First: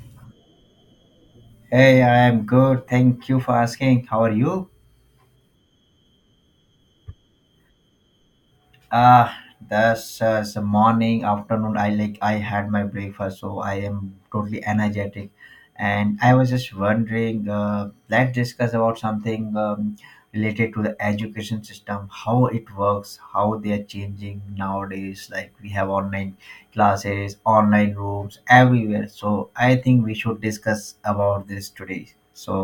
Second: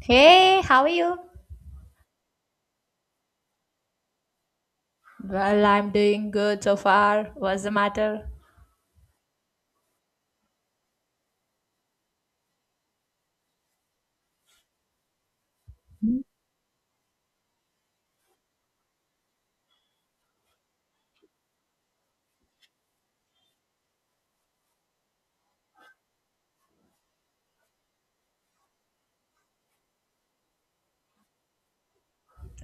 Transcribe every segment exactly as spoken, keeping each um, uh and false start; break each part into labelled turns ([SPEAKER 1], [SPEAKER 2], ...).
[SPEAKER 1] Hey, how are you?
[SPEAKER 2] Hey, I am good. Thank you for asking. How are you?
[SPEAKER 1] Well, I'm doing good so far. What's the matter?
[SPEAKER 2] Ah, that's uh, it's a morning, afternoon. I like I had my breakfast, so I am totally energetic. And I was just wondering, uh, let's discuss about something um, related to the education system, how it works, how they are changing nowadays. Like we have online classes, online rooms everywhere. So I think we should discuss about this today. So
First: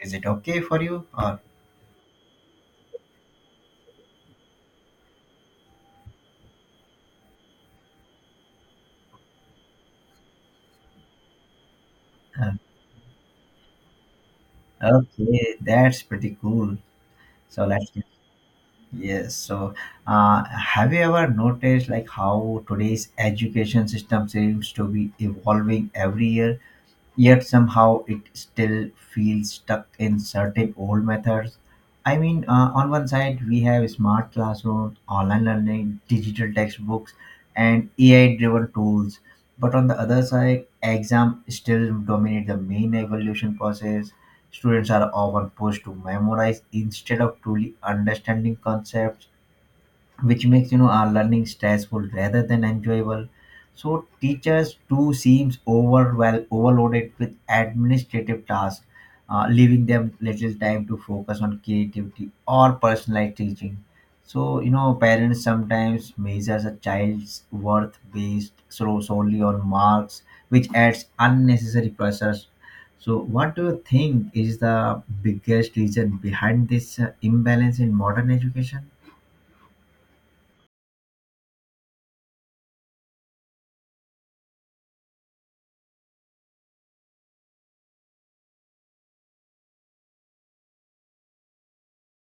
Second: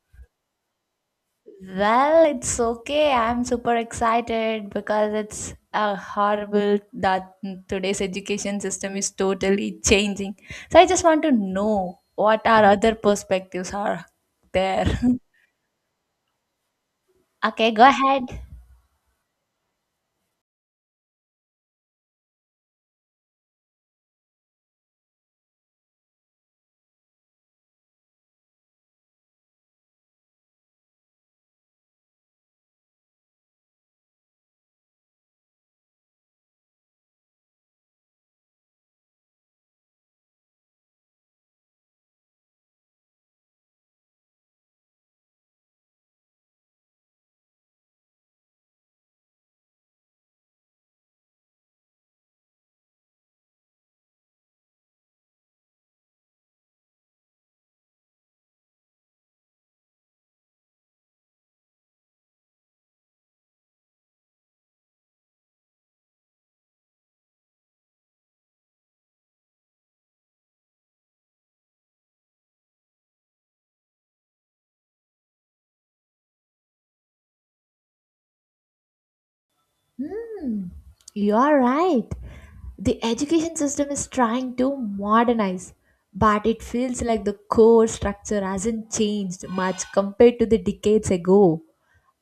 [SPEAKER 2] is it okay for you? Or
[SPEAKER 1] Well, it's okay. I'm super excited because it's uh, horrible that today's education system is totally changing. So I just want to know what our other perspectives are there.
[SPEAKER 2] okay, that's pretty cool. So
[SPEAKER 1] Okay, go
[SPEAKER 2] let's
[SPEAKER 1] ahead.
[SPEAKER 2] yes. So, uh, have you ever noticed like how today's education system seems to be evolving every year? Yet somehow it still feels stuck in certain old methods. I mean, uh, on one side, we have smart classrooms, online learning, digital textbooks, and A I driven tools. But on the other side, exams still dominate the main evaluation process. Students are often pushed to memorize instead of truly understanding concepts, which makes you know our learning stressful rather than enjoyable. So teachers too seems overwhelmed, overloaded with administrative tasks, uh, leaving them little time to focus on creativity or personalized teaching. So you know parents sometimes measures a child's worth based so solely on marks, which adds unnecessary pressures. So what do you think is the biggest reason behind this uh, imbalance in modern education?
[SPEAKER 1] Hmm, you are right. The education system is trying to modernize, but it feels like the core structure hasn't changed much compared to the decades ago.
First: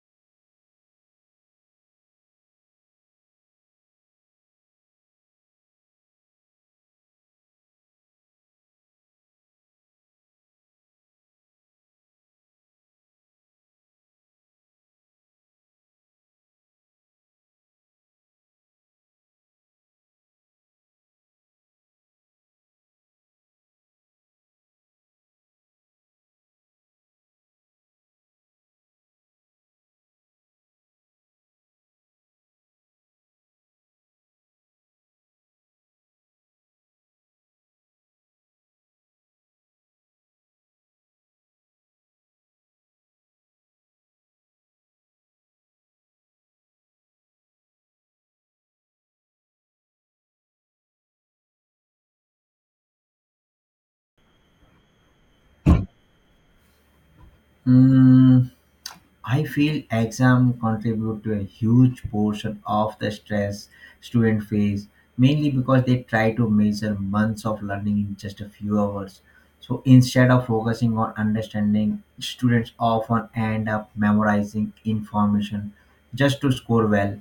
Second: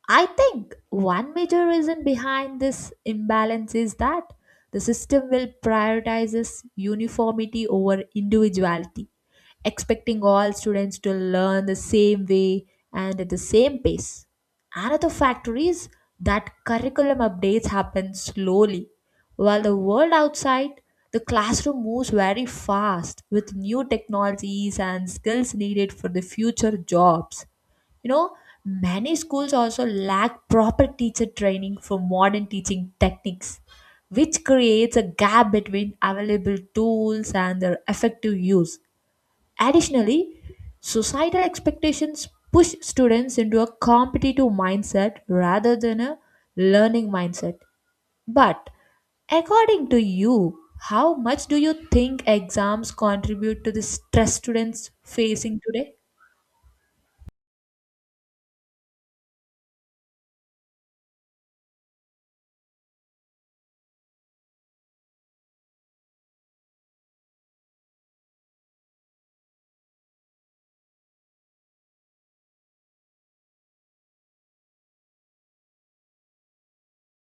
[SPEAKER 1] I think one major reason behind this imbalance is that the system will prioritizes uniformity over individuality, expecting all students to learn the same way and at the same pace. Another factor is that curriculum updates happen slowly, while the world outside the classroom moves very fast with new technologies and skills needed for the future jobs. You know, many schools also lack proper teacher training for modern teaching techniques, which creates a gap between available tools and their effective use. Additionally, societal expectations push students into a competitive mindset rather than a learning mindset. But according to you, how much do you think exams contribute to the stress students facing today?
[SPEAKER 2] Hmm, I feel exam contribute to a huge portion of the stress student face, mainly because they try to measure months of learning in just a few hours. So instead of focusing on understanding, students often end up memorizing information just to score well.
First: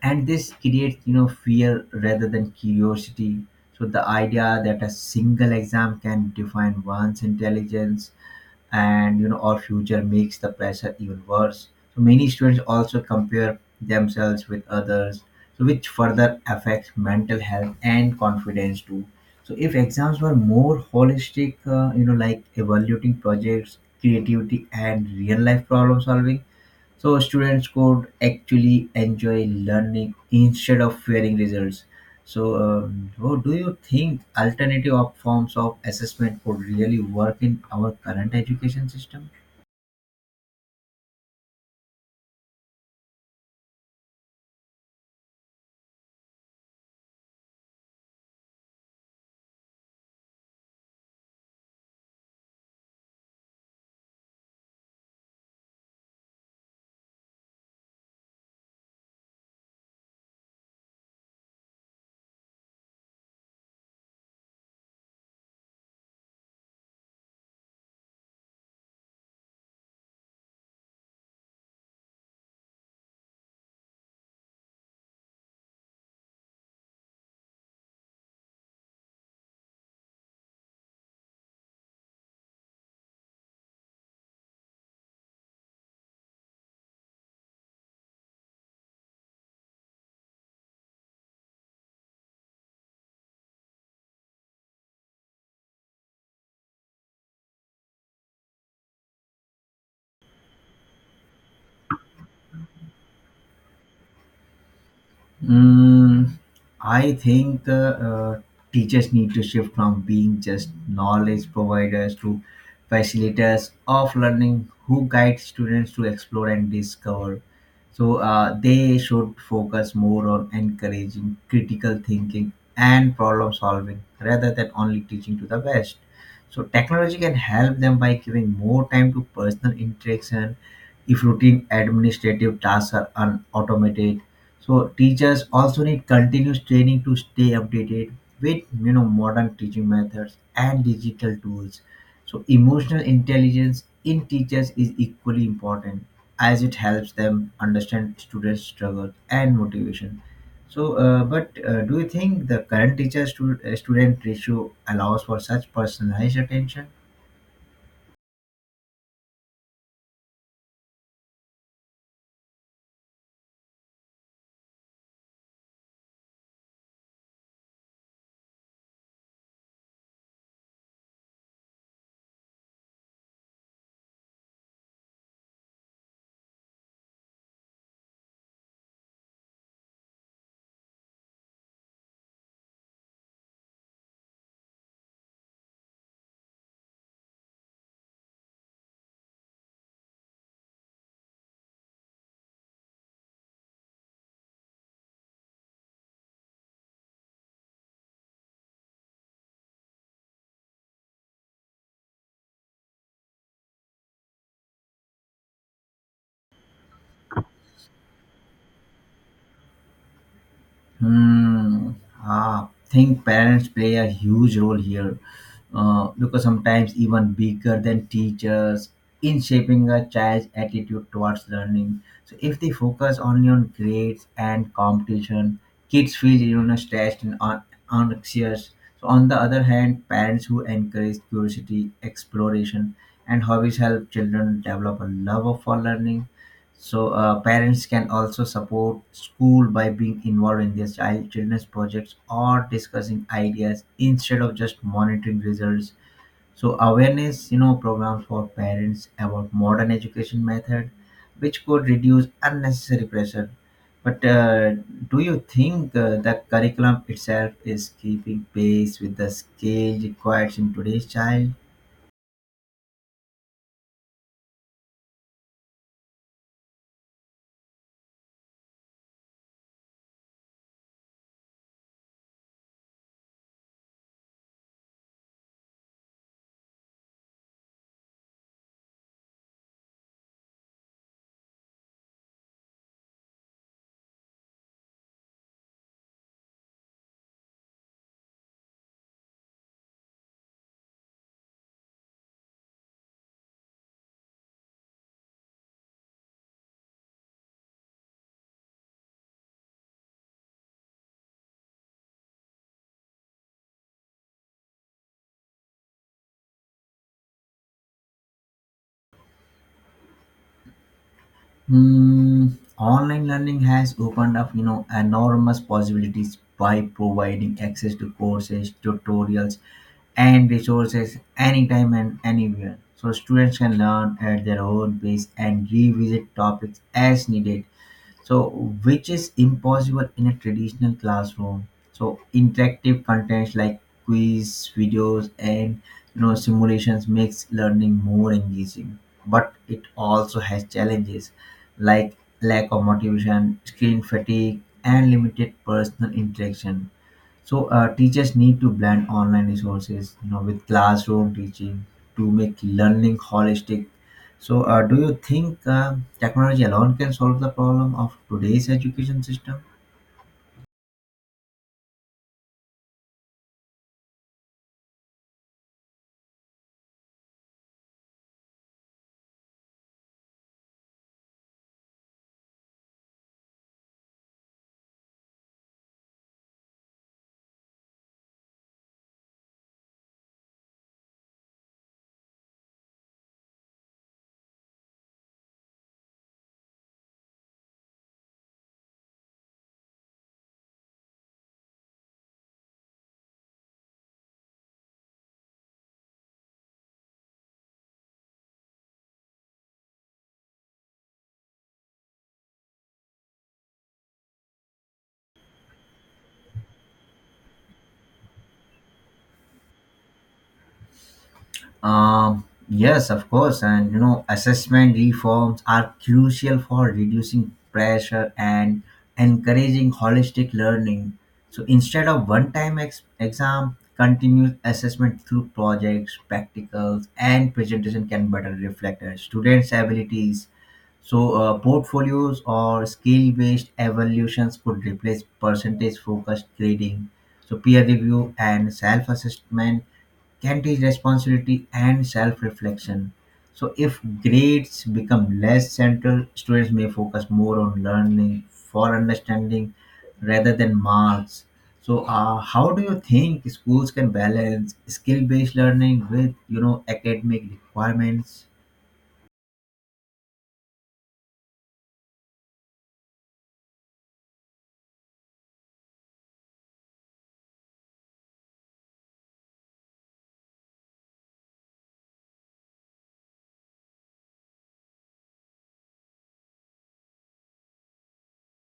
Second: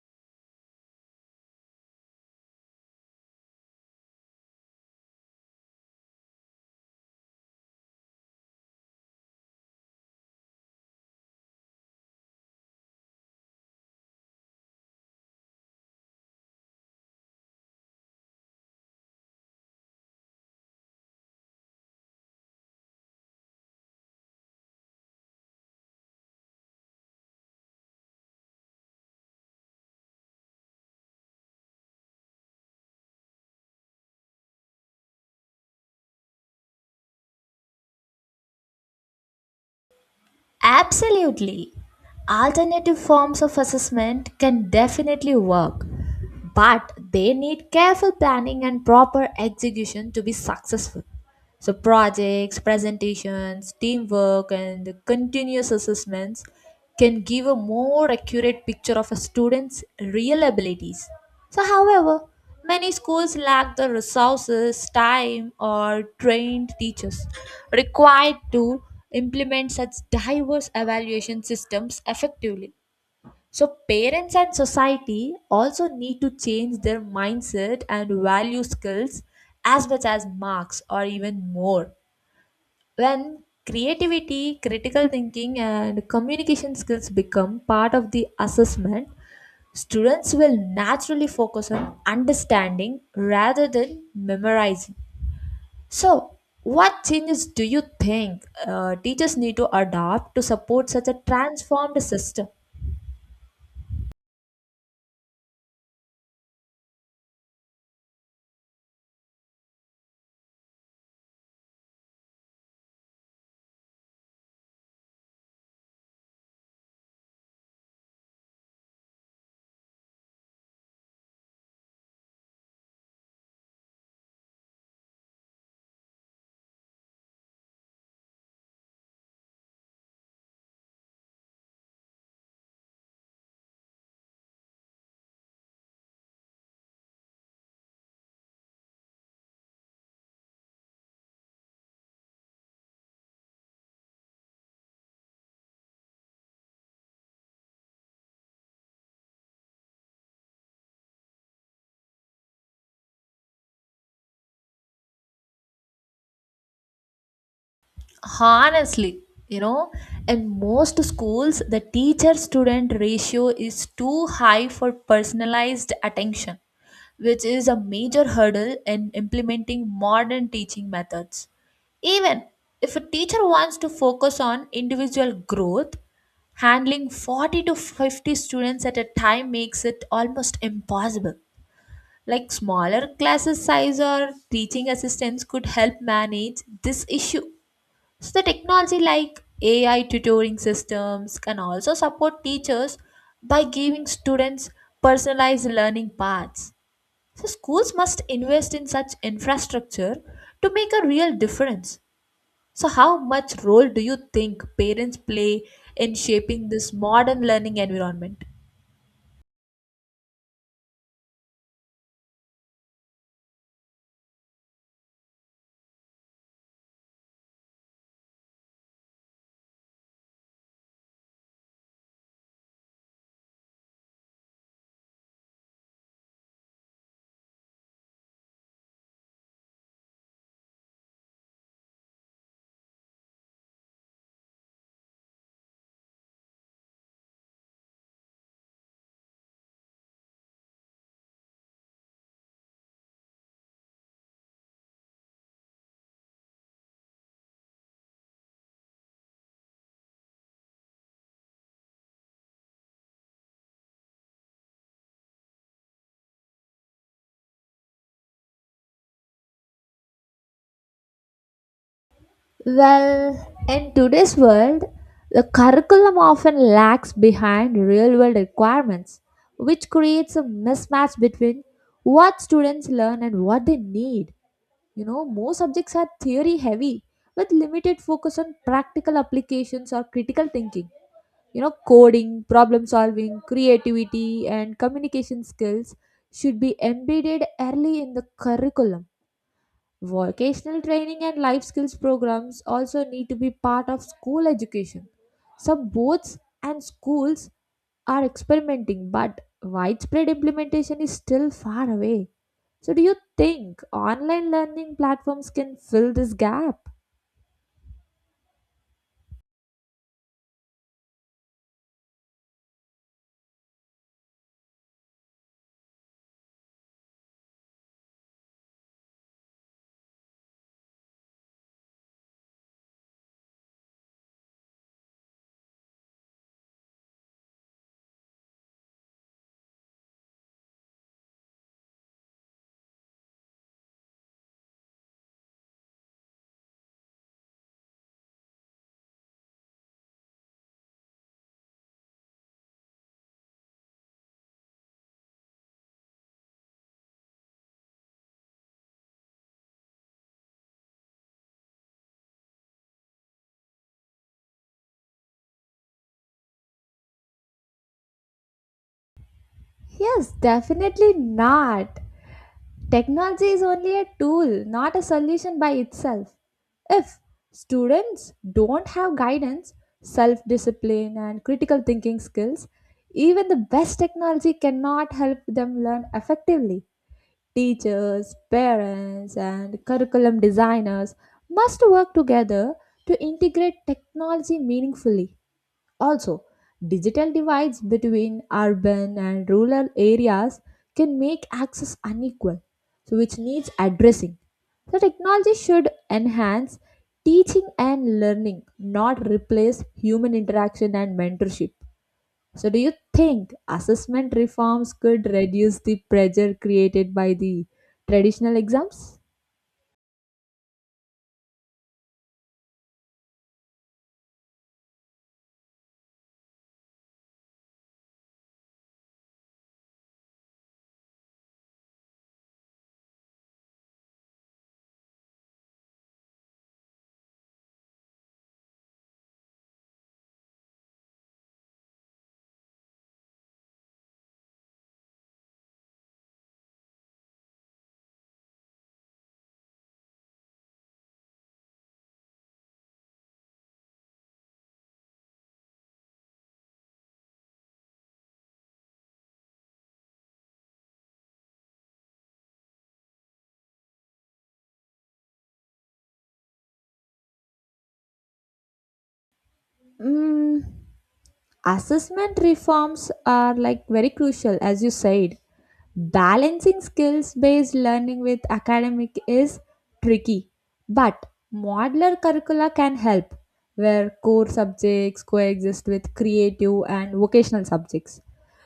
[SPEAKER 2] And this creates, you know, fear rather than curiosity. So the idea that a single exam can define one's intelligence and you know our future makes the pressure even worse. So many students also compare themselves with others, so which further affects mental health and confidence too. So if exams were more holistic, uh, you know like evaluating projects, creativity, and real life problem solving, so students could actually enjoy learning instead of fearing results. So, um, oh, do you think alternative op- forms of assessment could really work in our current education system?
[SPEAKER 1] Absolutely. Alternative forms of assessment can definitely work, but they need careful planning and proper execution to be successful. So projects, presentations, teamwork, and continuous assessments can give a more accurate picture of a student's real abilities. So, however, many schools lack the resources, time, or trained teachers required to implement such diverse evaluation systems effectively. So parents and society also need to change their mindset and value skills as much as marks or even more. When creativity, critical thinking, and communication skills become part of the assessment, students will naturally focus on understanding rather than memorizing. So, what changes do you think uh, teachers need to adopt to support such a transformed system?
[SPEAKER 2] Mm, I think the uh, teachers need to shift from being just knowledge providers to facilitators of learning who guide students to explore and discover. So uh, they should focus more on encouraging critical thinking and problem solving rather than only teaching to the best. So technology can help them by giving more time to personal interaction if routine administrative tasks are unautomated. So teachers also need continuous training to stay updated with you know modern teaching methods and digital tools. So emotional intelligence in teachers is equally important, as it helps them understand students' struggles and motivation. So, uh, but uh, do you think the current teacher-student ratio allows for such personalized attention?
[SPEAKER 1] Honestly, you know, in most schools the teacher student ratio is too high for personalized attention, which is a major hurdle in implementing modern teaching methods. Even if a teacher wants to focus on individual growth, handling forty to fifty students at a time makes it almost impossible. Like, smaller classes size or teaching assistants could help manage this issue. So the technology like A I tutoring systems can also support teachers by giving students personalized learning paths. So schools must invest in such infrastructure to make a real difference. So how much role do you think parents play in shaping this modern learning environment?
[SPEAKER 2] Hmm. I think parents play a huge role here, uh, because sometimes even bigger than teachers in shaping a child's attitude towards learning. So if they focus only on grades and competition, kids feel you know stressed and un- anxious. So on the other hand, parents who encourage curiosity, exploration, and hobbies help children develop a love for learning. So uh, parents can also support school by being involved in their child children's projects or discussing ideas instead of just monitoring results. So awareness, you know, programs for parents about modern education method, which could reduce unnecessary pressure. But uh, do you think uh, the curriculum itself is keeping pace with the scale required in today's child?
[SPEAKER 1] Well, in today's world, the curriculum often lags behind real world requirements, which creates a mismatch between what students learn and what they need. You know, most subjects are theory heavy with limited focus on practical applications or critical thinking. You know, coding, problem solving, creativity, and communication skills should be embedded early in the curriculum. Vocational training and life skills programs also need to be part of school education. Some boards and schools are experimenting, but widespread implementation is still far away. So, do you think online learning platforms can fill this gap?
[SPEAKER 2] Mm, online learning has opened up, you know, enormous possibilities by providing access to courses, tutorials, and resources anytime and anywhere. So students can learn at their own pace and revisit topics as needed, so which is impossible in a traditional classroom. So interactive contents like quiz videos and you know simulations makes learning more engaging, but it also has challenges like lack of motivation, screen fatigue, and limited personal interaction. So uh, teachers need to blend online resources, you know, with classroom teaching to make learning holistic. So, uh, do you think um technology alone can solve the problem of today's education system?
[SPEAKER 1] Yes, definitely not. Technology is only a tool, not a solution by itself. If students don't have guidance, self discipline, and critical thinking skills, even the best technology cannot help them learn effectively. Teachers, parents, and curriculum designers must work together to integrate technology meaningfully. Also, digital divides between urban and rural areas can make access unequal, so which needs addressing. The technology should enhance teaching and learning, not replace human interaction and mentorship. So, do you think assessment reforms could reduce the pressure created by the traditional exams?
[SPEAKER 2] Um, yes, of course, and you know, assessment reforms are crucial for reducing pressure and encouraging holistic learning. So instead of one-time ex- exam, continuous assessment through projects, practicals, and presentation can better reflect a students' abilities. So uh, portfolios or skill-based evaluations could replace percentage-focused grading. So peer review and self-assessment can teach responsibility and self-reflection. So if grades become less central, students may focus more on learning for understanding rather than marks. So uh, how do you think schools can balance skill-based learning with you know academic requirements?
[SPEAKER 1] Mm, assessment reforms are like very crucial, as you said. Balancing skills based learning with academic is tricky, but modular curricula can help, where core subjects coexist with creative and vocational subjects.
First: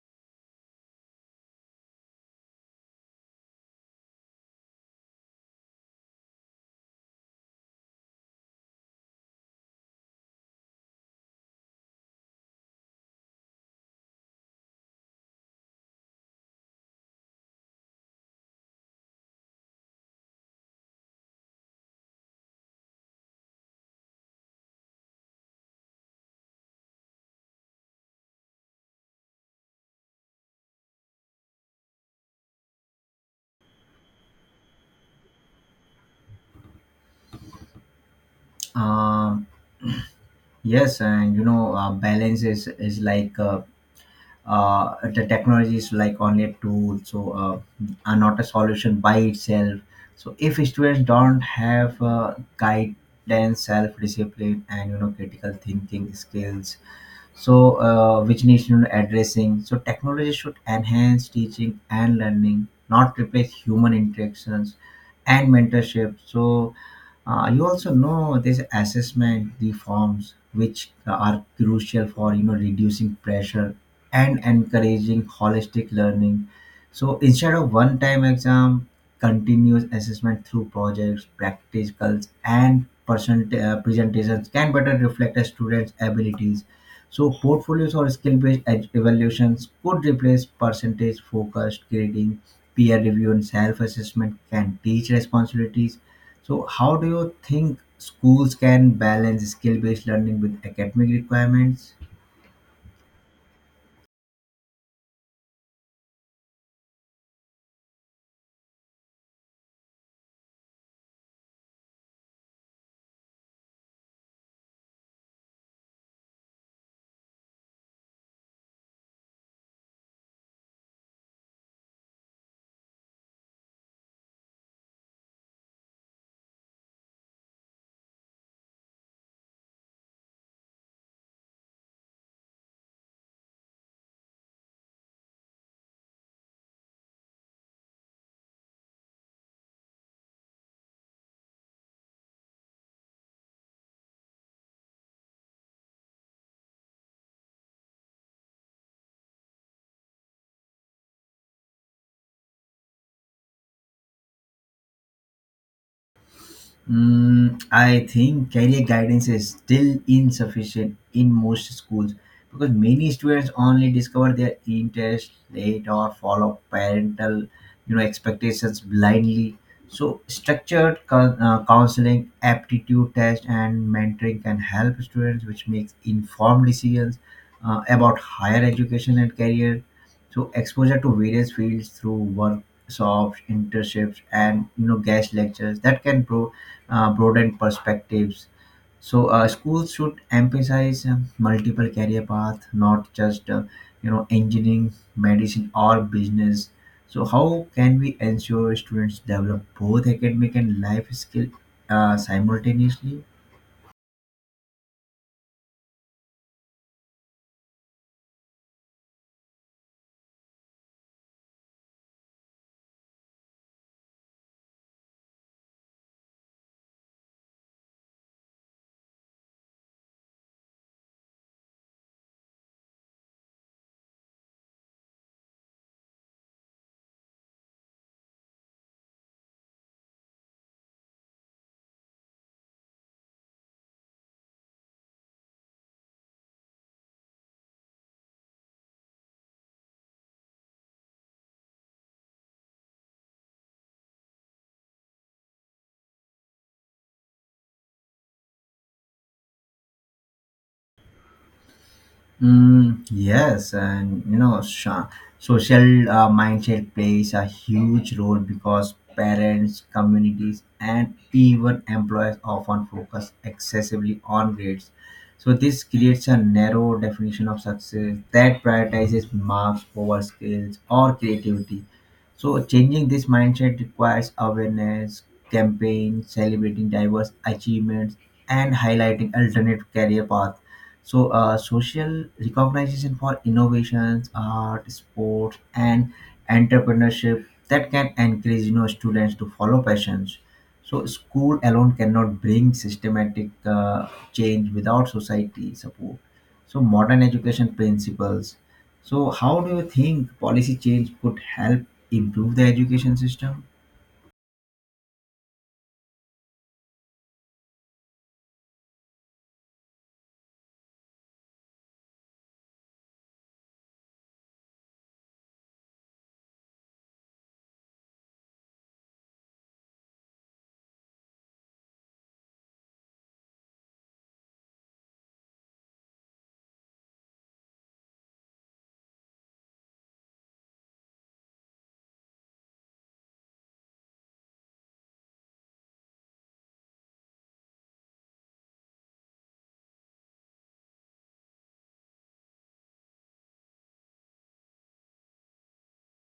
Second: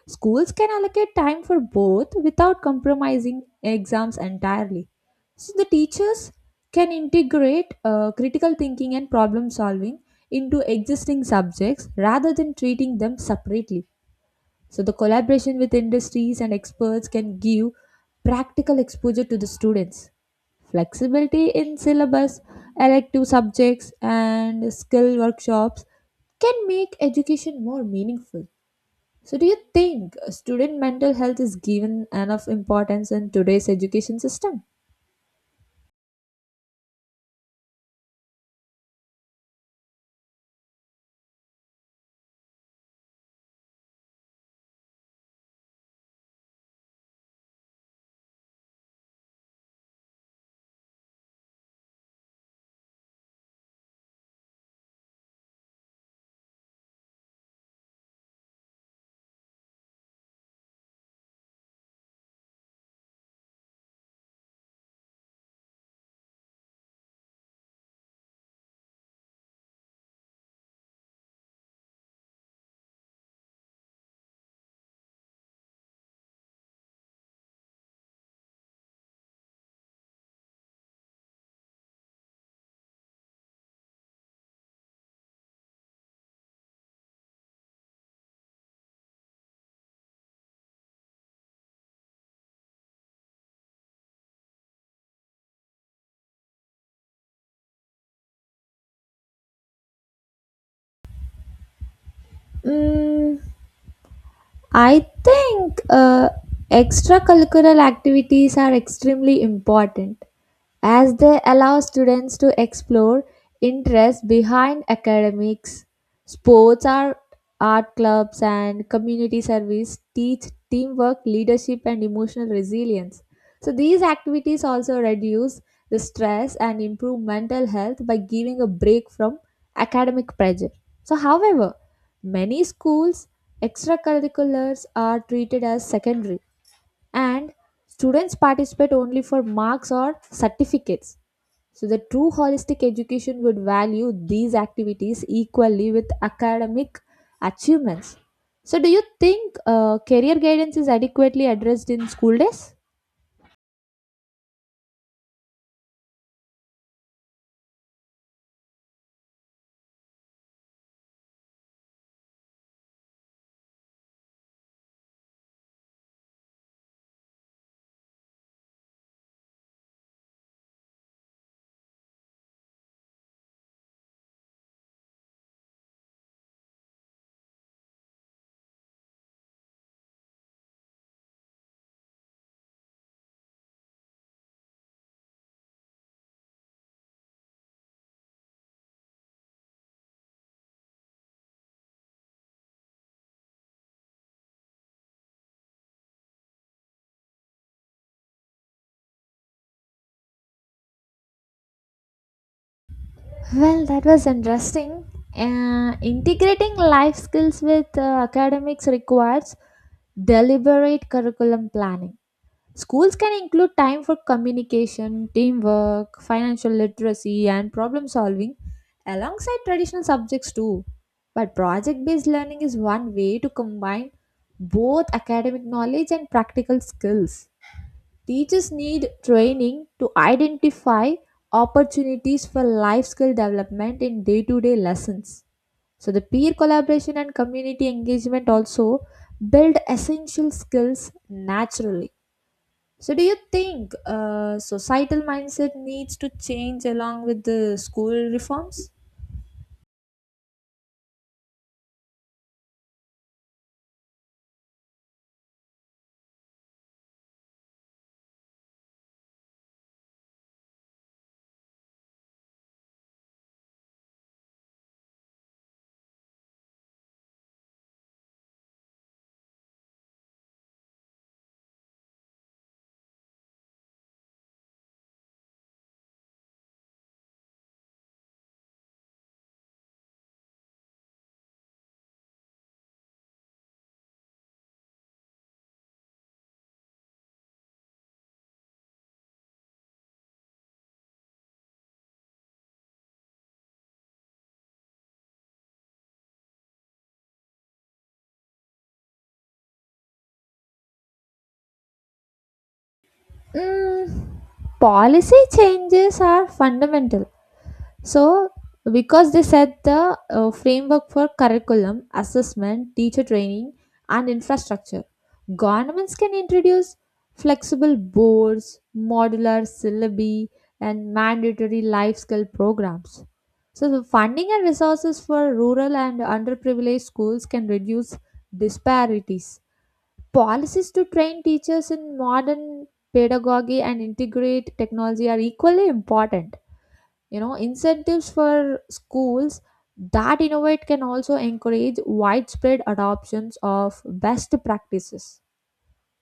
[SPEAKER 1] Schools can allocate time for both without compromising exams entirely. So the teachers can integrate uh, critical thinking and problem solving into existing subjects rather than treating them separately. So, the collaboration with industries and experts can give practical exposure to the students. Flexibility in syllabus, elective subjects, and skill workshops can make education more meaningful. So, do you think student mental health is given enough importance in today's education system?
[SPEAKER 2] Um, yes, and you know uh, balance is is like uh, uh, the technology is like only a tool, so uh, are not a solution by itself. So if students don't have uh, guidance, self-discipline, and you know critical thinking skills, so uh, which needs you know, addressing. So technology should enhance teaching and learning, not replace human interactions and mentorship. So uh, you also know this assessment reforms, which are crucial for you know reducing pressure and encouraging holistic learning. So instead of one time exam, continuous assessment through projects, practicals, and percent, uh, presentations can better reflect a student's abilities. So portfolios or skill-based ed- evaluations could replace percentage-focused grading, peer review, and self-assessment can teach responsibilities. So how do you think schools can balance skill-based learning with academic requirements?
[SPEAKER 1] Mm, I think uh, extracurricular activities are extremely important as they allow students to explore interests behind academics. Sports, art, art clubs, and community service teach teamwork, leadership, and emotional resilience. So, these activities also reduce the stress and improve mental health by giving a break from academic pressure. So, however, many schools extracurriculars are treated as secondary and students participate only for marks or certificates. So the true holistic education would value these activities equally with academic achievements. So, do you think uh, career guidance is adequately addressed in school days?
[SPEAKER 2] Mm, I think career guidance is still insufficient in most schools because many students only discover their interest late or follow parental, you know, expectations blindly. So, structured coun- uh, counseling, aptitude test, and mentoring can help students, which makes informed decisions uh, about higher education and career. So, exposure to various fields through workshops, internships, and you know, guest lectures that can pro uh, broaden perspectives. So uh, schools should emphasize um, multiple career paths, not just uh, you know engineering, medicine, or business. So how can we ensure students develop both academic and life skill uh, simultaneously?
[SPEAKER 1] Well, that was interesting. Uh, integrating life skills with uh, academics requires deliberate curriculum planning. Schools can include time for communication, teamwork, financial literacy, and problem solving alongside traditional subjects too. But project based learning is one way to combine both academic knowledge and practical skills. Teachers need training to identify opportunities for life skill development in day to day lessons. So, the peer collaboration and community engagement also build essential skills naturally. So, do you think uh, societal mindset needs to change along with the school reforms?
[SPEAKER 2] Mm, yes, and you know sha- social uh, mindset plays a huge role because parents, communities, and even employers often focus excessively on grades. So this creates a narrow definition of success that prioritizes marks over skills or creativity. So changing this mindset requires awareness, campaigns, celebrating diverse achievements, and highlighting alternative career paths. So, uh, social recognition for innovations, art, sports, and entrepreneurship that can encourage you know students to follow passions. So, school alone cannot bring systematic uh, change without society support. So, modern education principles. So, how do you think policy change could help improve the education system?
[SPEAKER 1] Mm, policy changes are fundamental, So, because they set the uh, framework for curriculum, assessment, teacher training, and infrastructure. Governments can introduce flexible boards, modular syllabi, and mandatory life skill programs. So, the funding and resources for rural and underprivileged schools can reduce disparities. Policies to train teachers in modern pedagogy and integrate technology are equally important. You know, incentives for schools that innovate can also encourage widespread adoptions of best practices.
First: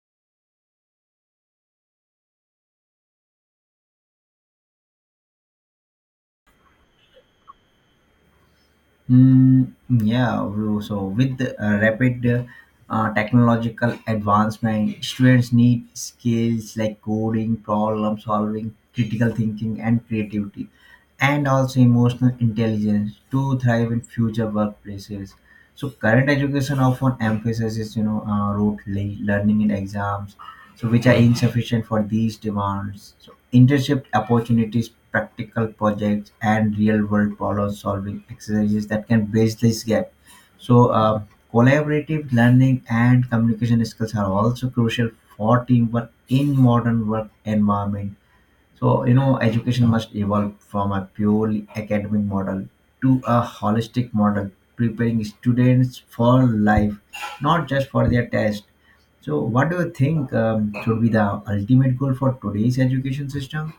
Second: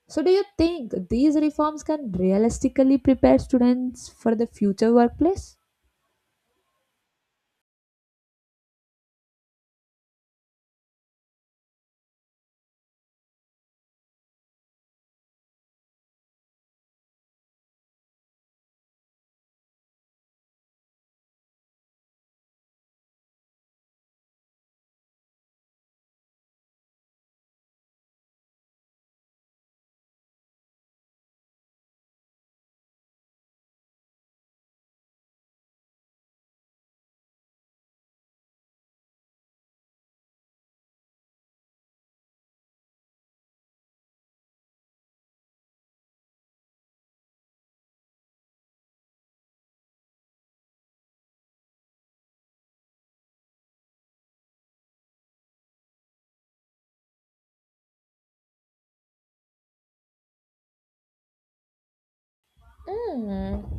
[SPEAKER 1] So do you think these reforms can realistically prepare students for the future workplace?
[SPEAKER 2] Mm, yeah, bro. So with the, uh, rapid uh, technological advancement, students need skills like coding, problem solving, critical thinking, and creativity, and also emotional intelligence to thrive in future workplaces. So current education often emphasizes you know uh, rote le- learning in exams, so which are insufficient for these demands. So internship opportunities, practical projects, and real world problem solving exercises that can bridge this gap. So uh, collaborative learning and communication skills are also crucial for teamwork in modern work environment. So, you know, education must evolve from a purely academic model to a holistic model, preparing students for life, not just for their test. So, what do you think um, should be the ultimate goal for today's education
[SPEAKER 1] Hmm.
[SPEAKER 2] system?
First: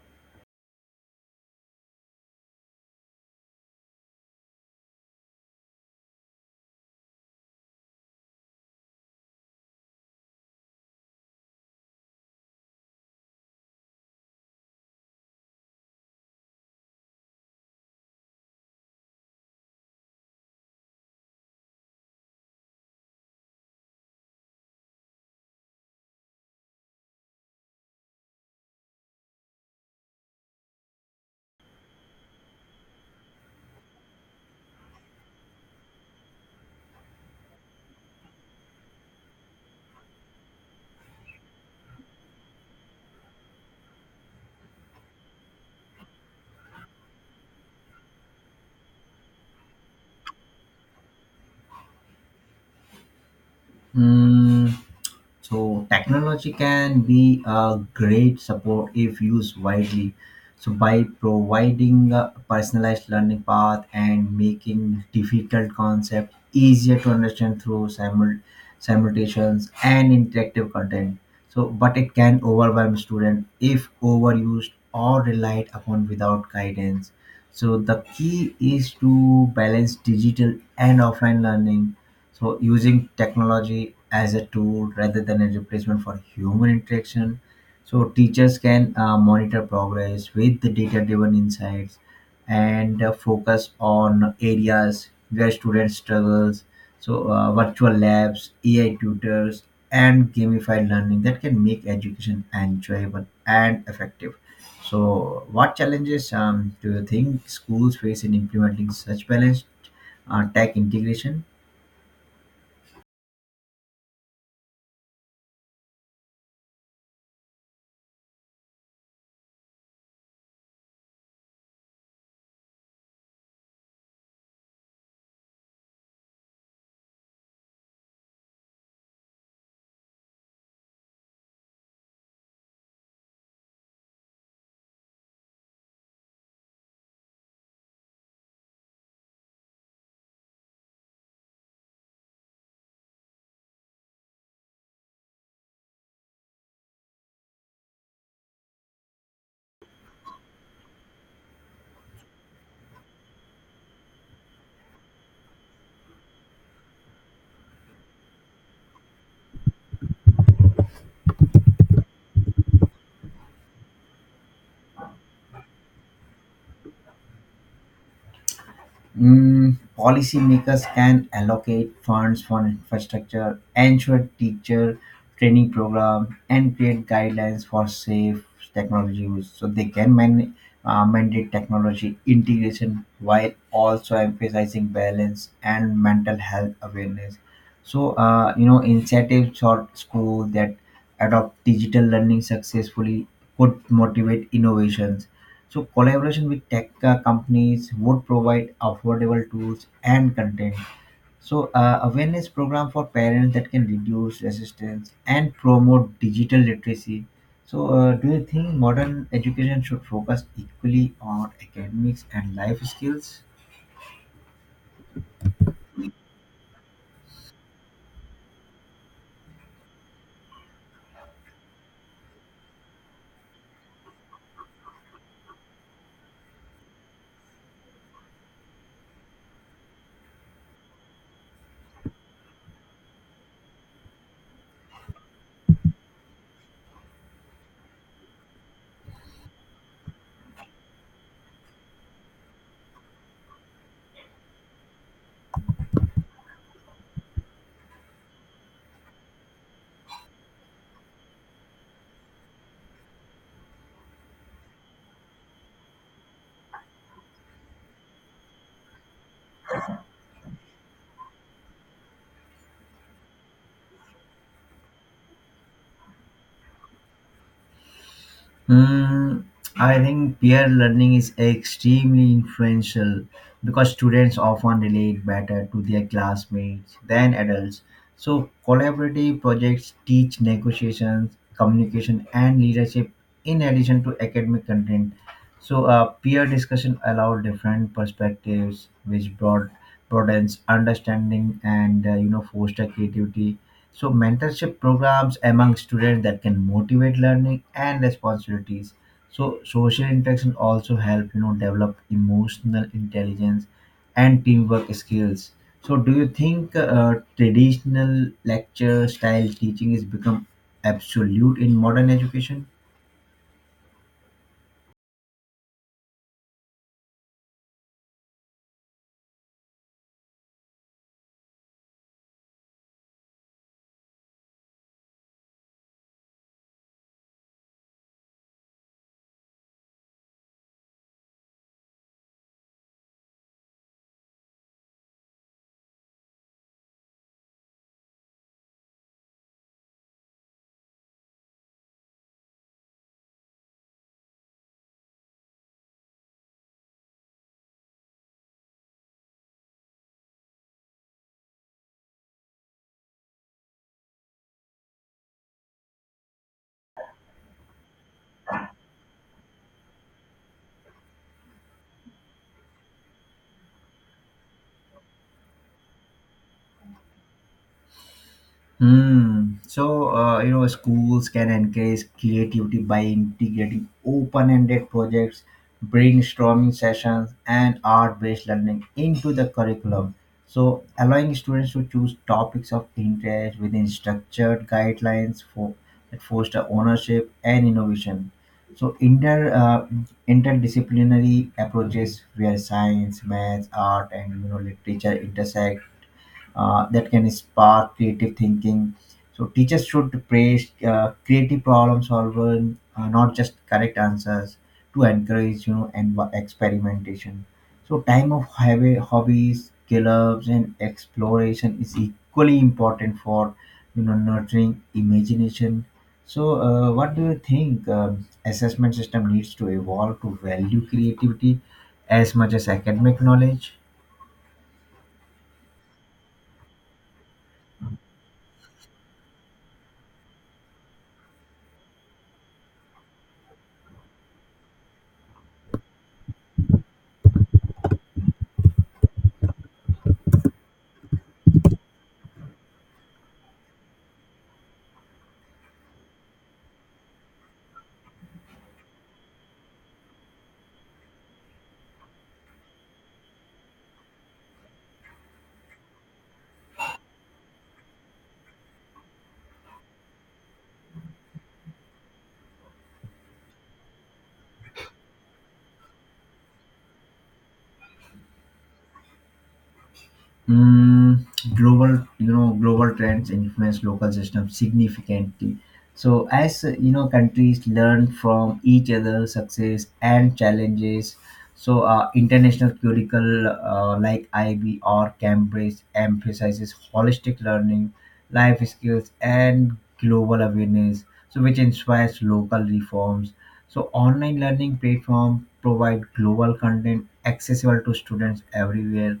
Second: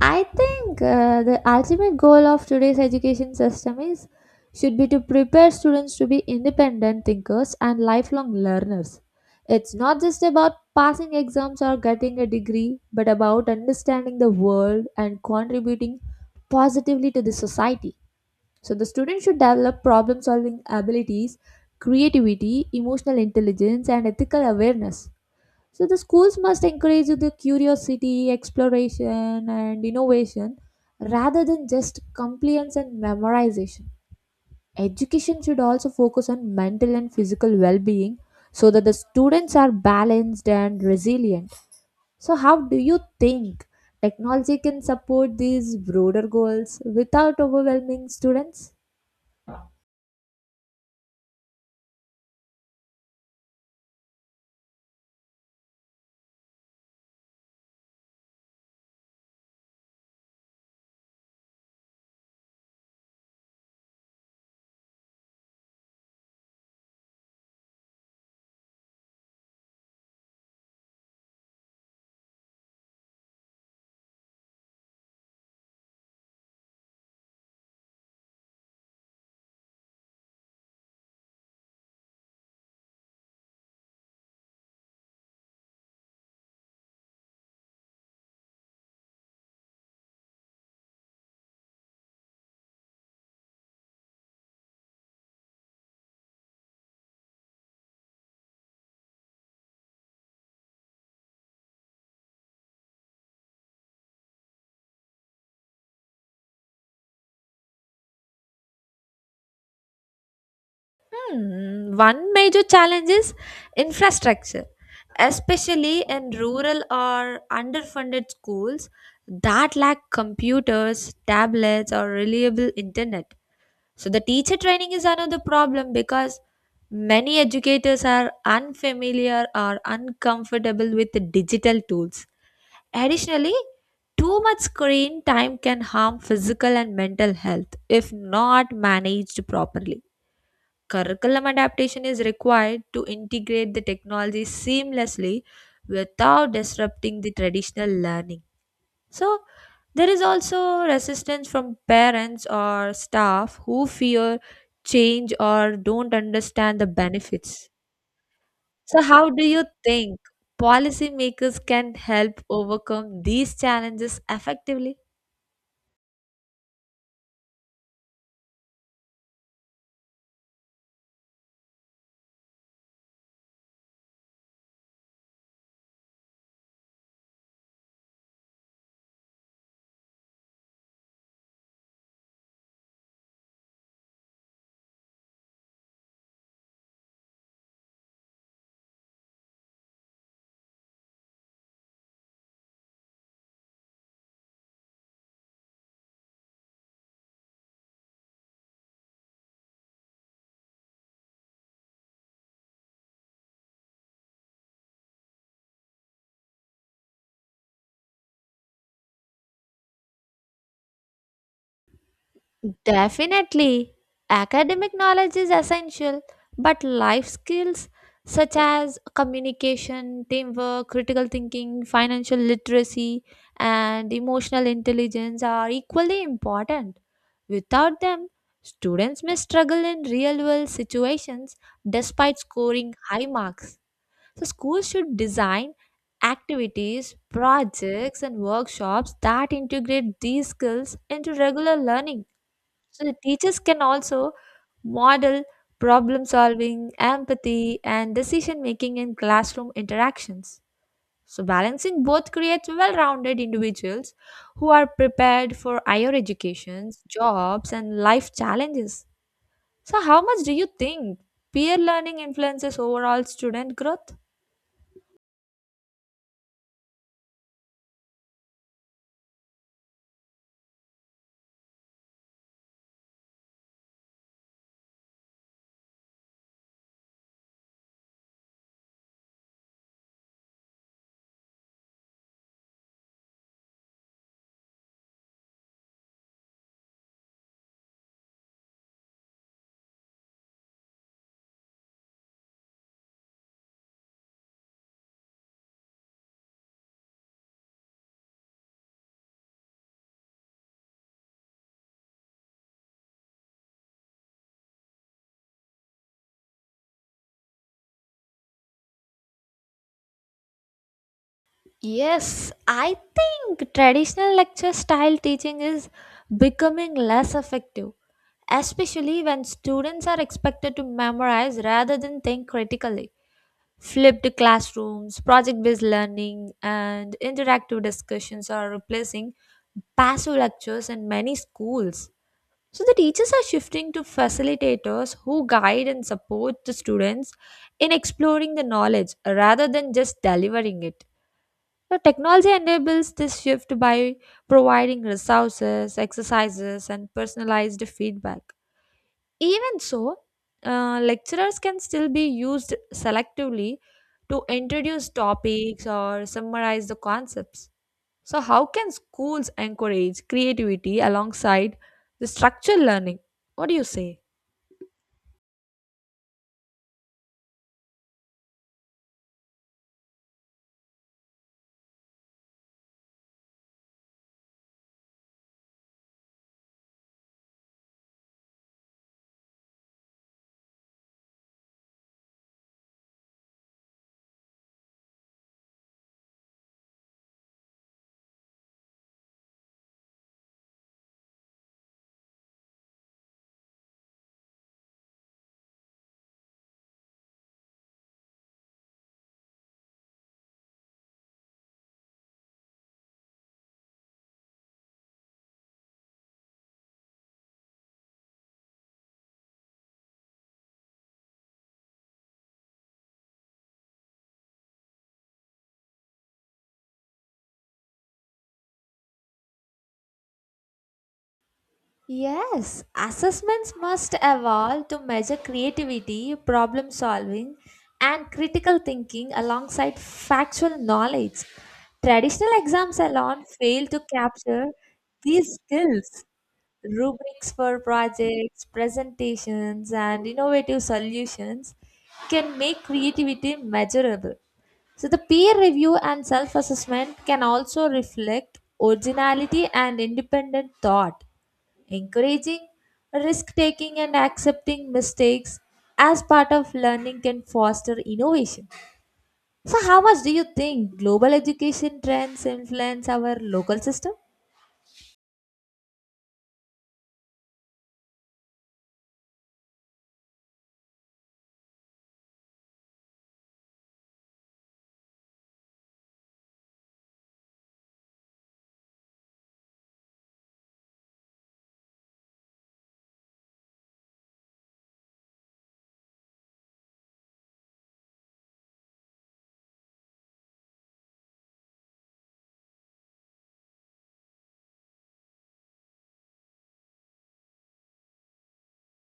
[SPEAKER 1] I think uh, the ultimate goal of today's education system is should be to prepare students to be independent thinkers and lifelong learners. It's not just about passing exams or getting a degree, but about understanding the world and contributing positively to the society. So the student should develop problem solving abilities, creativity, emotional intelligence and ethical awareness. So the schools must encourage the curiosity, exploration, and innovation rather than just compliance and memorization. Education should also focus on mental and physical well being so that the students are balanced and resilient. So, how do you think technology can support these broader goals without overwhelming students?
[SPEAKER 2] Hmm. So technology can be a great support if used widely. So by providing a personalized learning path and making difficult concepts easier to understand through simul- simulations and interactive content. So, but it can overwhelm students if overused or relied upon without guidance. So the key is to balance digital and offline learning, so using technology as a tool rather than a replacement for human interaction. So teachers can uh, monitor progress with the data-driven insights and uh, focus on areas where students struggles. So uh, virtual labs, A I tutors, and gamified learning that can make education enjoyable and effective. So, what challenges um, do you think schools face in implementing such balanced uh, tech integration?
[SPEAKER 1] Hmm, one major challenge is infrastructure, especially in rural or underfunded schools that lack computers, tablets, or reliable internet. So, the teacher training is another problem because many educators are unfamiliar or uncomfortable with the digital tools. Additionally, too much screen time can harm physical and mental health if not managed properly. Curriculum adaptation is required to integrate the technology seamlessly without disrupting the traditional learning. So, there is also resistance from parents or staff who fear change or don't understand the benefits. So, how do you think policymakers can help overcome these challenges effectively?
[SPEAKER 2] Mm, policymakers can allocate funds for infrastructure, ensure teacher training program, and create guidelines for safe technology use. So they can man- uh, mandate technology integration while also emphasizing balance and mental health awareness. So uh, you know incentives for schools that adopt digital learning successfully could motivate innovations. So collaboration with tech uh, companies would provide affordable tools and content. So uh, awareness program for parents that can reduce resistance and promote digital literacy. So uh, do you think modern education should focus equally on academics and life skills?
[SPEAKER 1] Definitely, academic knowledge is essential, but life skills such as communication, teamwork, critical thinking, financial literacy, and emotional intelligence are equally important. Without them, students may struggle in real world situations despite scoring high marks. So, schools should design activities, projects, and workshops that integrate these skills into regular learning. So the teachers can also model problem solving, empathy, and decision making in classroom interactions. So balancing both creates well-rounded individuals who are prepared for higher educations, jobs, and life challenges. So how much do you think peer learning influences overall student growth?
[SPEAKER 2] Mm, I think peer learning is extremely influential because students often relate better to their classmates than adults. So, collaborative projects teach negotiations, communication, and leadership in addition to academic content. So uh, peer discussion allowed different perspectives, which brought broadens understanding and uh, you know foster creativity. So mentorship programs among students that can motivate learning and responsibilities. So social interaction also help you know develop emotional intelligence and teamwork skills. So do you think uh, traditional lecture style teaching is become absolute in modern
[SPEAKER 1] Yes,
[SPEAKER 2] education?
[SPEAKER 1] I think traditional lecture style teaching is becoming less effective, especially when students are expected to memorize rather than think critically. Flipped classrooms, project based learning, and interactive discussions are replacing passive lectures in many schools. So the teachers are shifting to facilitators who guide and support the students in exploring the knowledge rather than just delivering it. So technology enables this shift by providing resources, exercises, and personalized feedback. Even so, uh, lecturers can still be used selectively to introduce topics or summarize the concepts. So, how can schools encourage creativity alongside the structured learning? What do you say?
[SPEAKER 2] Hmm. So, uh, you know, schools can encourage creativity by integrating open ended projects, brainstorming sessions, and art based learning into the curriculum. So, allowing students to choose topics of interest within structured guidelines for that foster ownership and innovation. So, inter uh, interdisciplinary approaches where science, math, art, and you know literature intersect, uh, that can spark creative thinking. So teachers should praise uh, creative problem solving, uh, not just correct answers, to encourage you know and experimentation. So time of hobby, hobbies, clubs, and exploration is equally important for you know nurturing imagination. So uh, what do you think um assessment system needs to evolve to value creativity as much as
[SPEAKER 1] Yes,
[SPEAKER 2] academic knowledge?
[SPEAKER 1] assessments must evolve to measure creativity, problem solving, and critical thinking alongside factual knowledge. Traditional exams alone fail to capture these skills. Rubrics for projects, presentations, and innovative solutions can make creativity measurable. So, the peer review and self assessment can also reflect originality and independent thought. Encouraging risk taking and accepting mistakes as part of learning can foster innovation. So, how much do you think global education trends influence our local system?
[SPEAKER 2] Mm, global, you know, Global trends influence local systems significantly. So as uh, you know, countries learn from each other's success and challenges. So uh, international curricula uh, like I B or Cambridge emphasizes holistic learning, life skills, and global awareness. So which inspires local reforms. So online learning platform provide global content accessible to students everywhere.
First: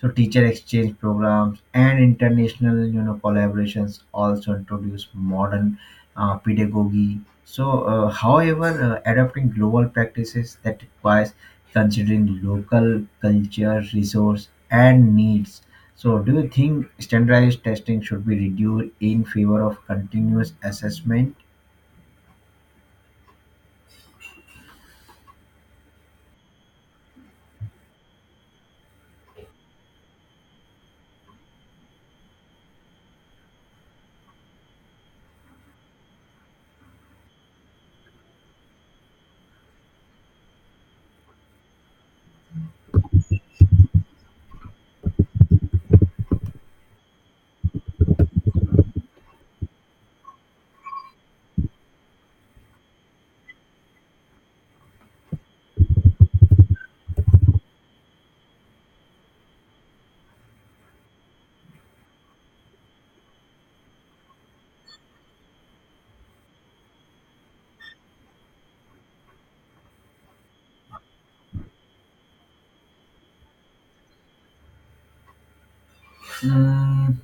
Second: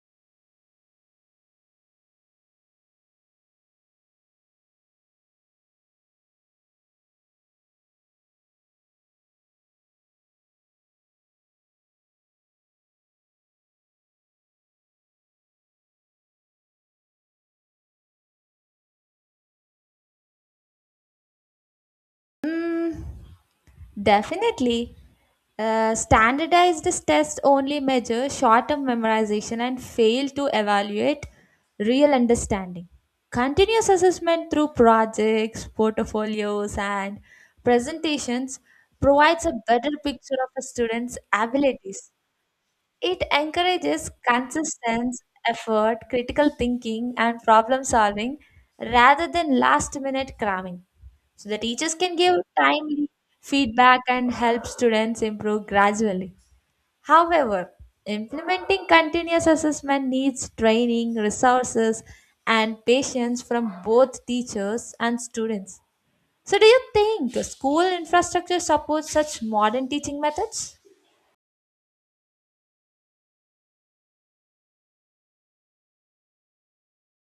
[SPEAKER 2] So teacher exchange programs and international, you know, collaborations also introduce modern uh, pedagogy. So, uh, however, uh, adopting global practices that requires considering local culture, resource, and needs. So, do you think standardized testing should be reduced in favor of continuous assessment?
[SPEAKER 1] Mm, definitely. Uh, standardized tests only measure short term memorization and fail to evaluate real understanding. Continuous assessment through projects, portfolios, and presentations provides a better picture of a student's abilities. It encourages consistent effort, critical thinking, and problem solving rather than last minute cramming. So the teachers can give timely feedback and help students improve gradually. However, implementing continuous assessment needs training, resources, and patience from both teachers and students. So, do you think the school infrastructure supports such modern teaching methods?
[SPEAKER 2] Mm,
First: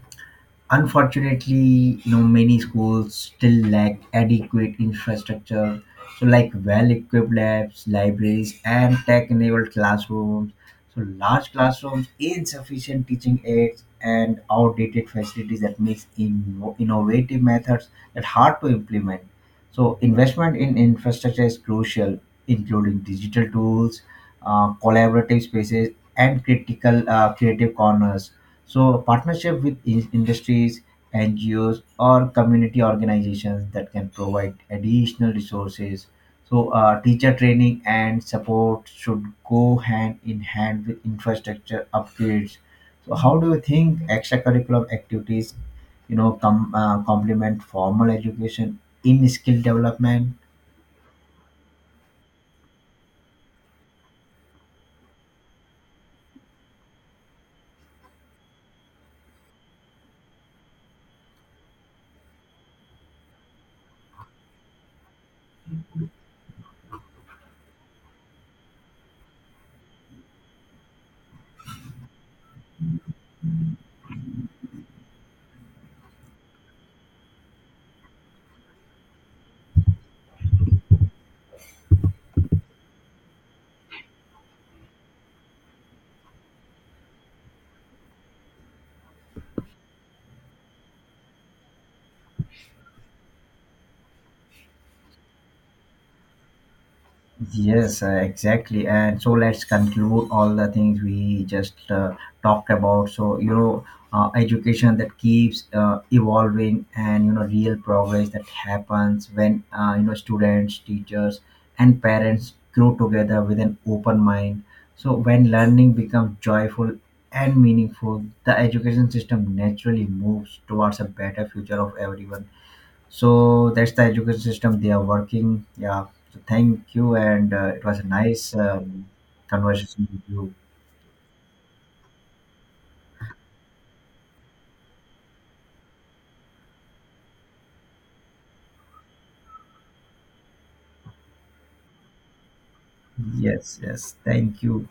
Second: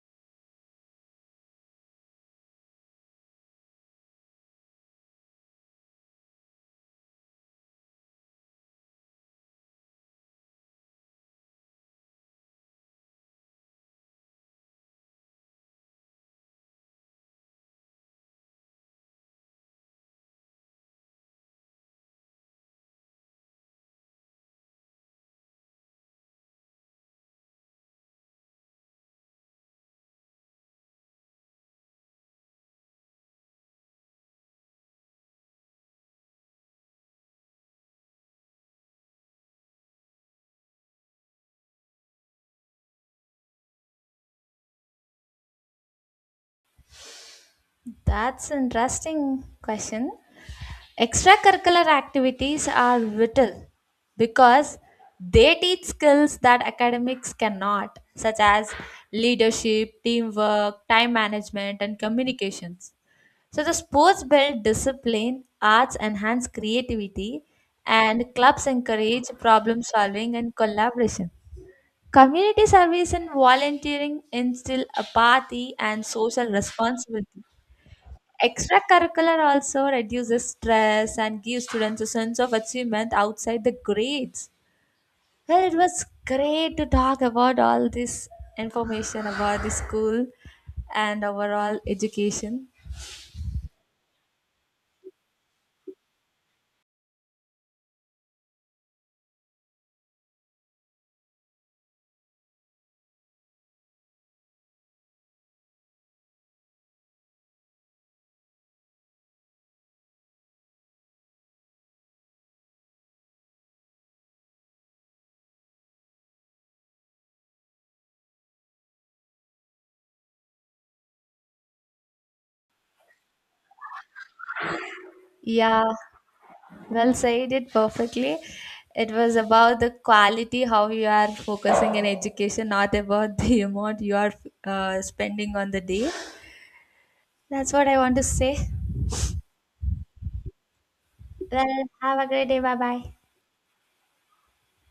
[SPEAKER 2] unfortunately you know many schools still lack adequate infrastructure, so like well equipped labs, libraries, and tech enabled classrooms. So large classrooms, insufficient teaching aids, and outdated facilities that makes in- innovative methods that hard to implement. So investment in infrastructure is crucial, including digital tools, uh, collaborative spaces, and critical uh, creative corners. So partnership with in- industries, N G Os, or community organizations that can provide additional resources. So uh, teacher training and support should go hand in hand with infrastructure upgrades. So how do you think extracurricular activities you know com- uh, complement formal
[SPEAKER 1] That's
[SPEAKER 2] education in
[SPEAKER 1] interesting
[SPEAKER 2] skill
[SPEAKER 1] question.
[SPEAKER 2] development?
[SPEAKER 1] Extracurricular activities are vital because they teach skills that academics cannot, such as leadership, teamwork, time management, and communications. So the sports build discipline, arts enhance creativity, and clubs encourage problem solving and collaboration. Community service and volunteering instill apathy and social responsibility. Extracurricular also reduces stress and gives students a sense of achievement outside the grades. Well, it was great to talk about all this information about the school and overall education.
[SPEAKER 2] Yes, uh, exactly, and so let's conclude all the things we just uh, talked about. So you know uh, education that keeps uh, evolving, and you know real progress that happens when uh, you know students, teachers, and parents grow together with an open mind. So when learning becomes joyful and meaningful, the education system naturally moves towards a better future of everyone. So that's the education system they are working.
[SPEAKER 1] Yeah,
[SPEAKER 2] Yeah. So thank
[SPEAKER 1] well
[SPEAKER 2] you, and
[SPEAKER 1] said it
[SPEAKER 2] uh, it was a
[SPEAKER 1] perfectly.
[SPEAKER 2] nice um,
[SPEAKER 1] It was about the
[SPEAKER 2] conversation with you.
[SPEAKER 1] quality, how you are focusing in education, not about the amount you are uh, spending on the day. That's what I want to say. Well, have a great day. Bye bye.
[SPEAKER 2] Yes, yes. Thank you.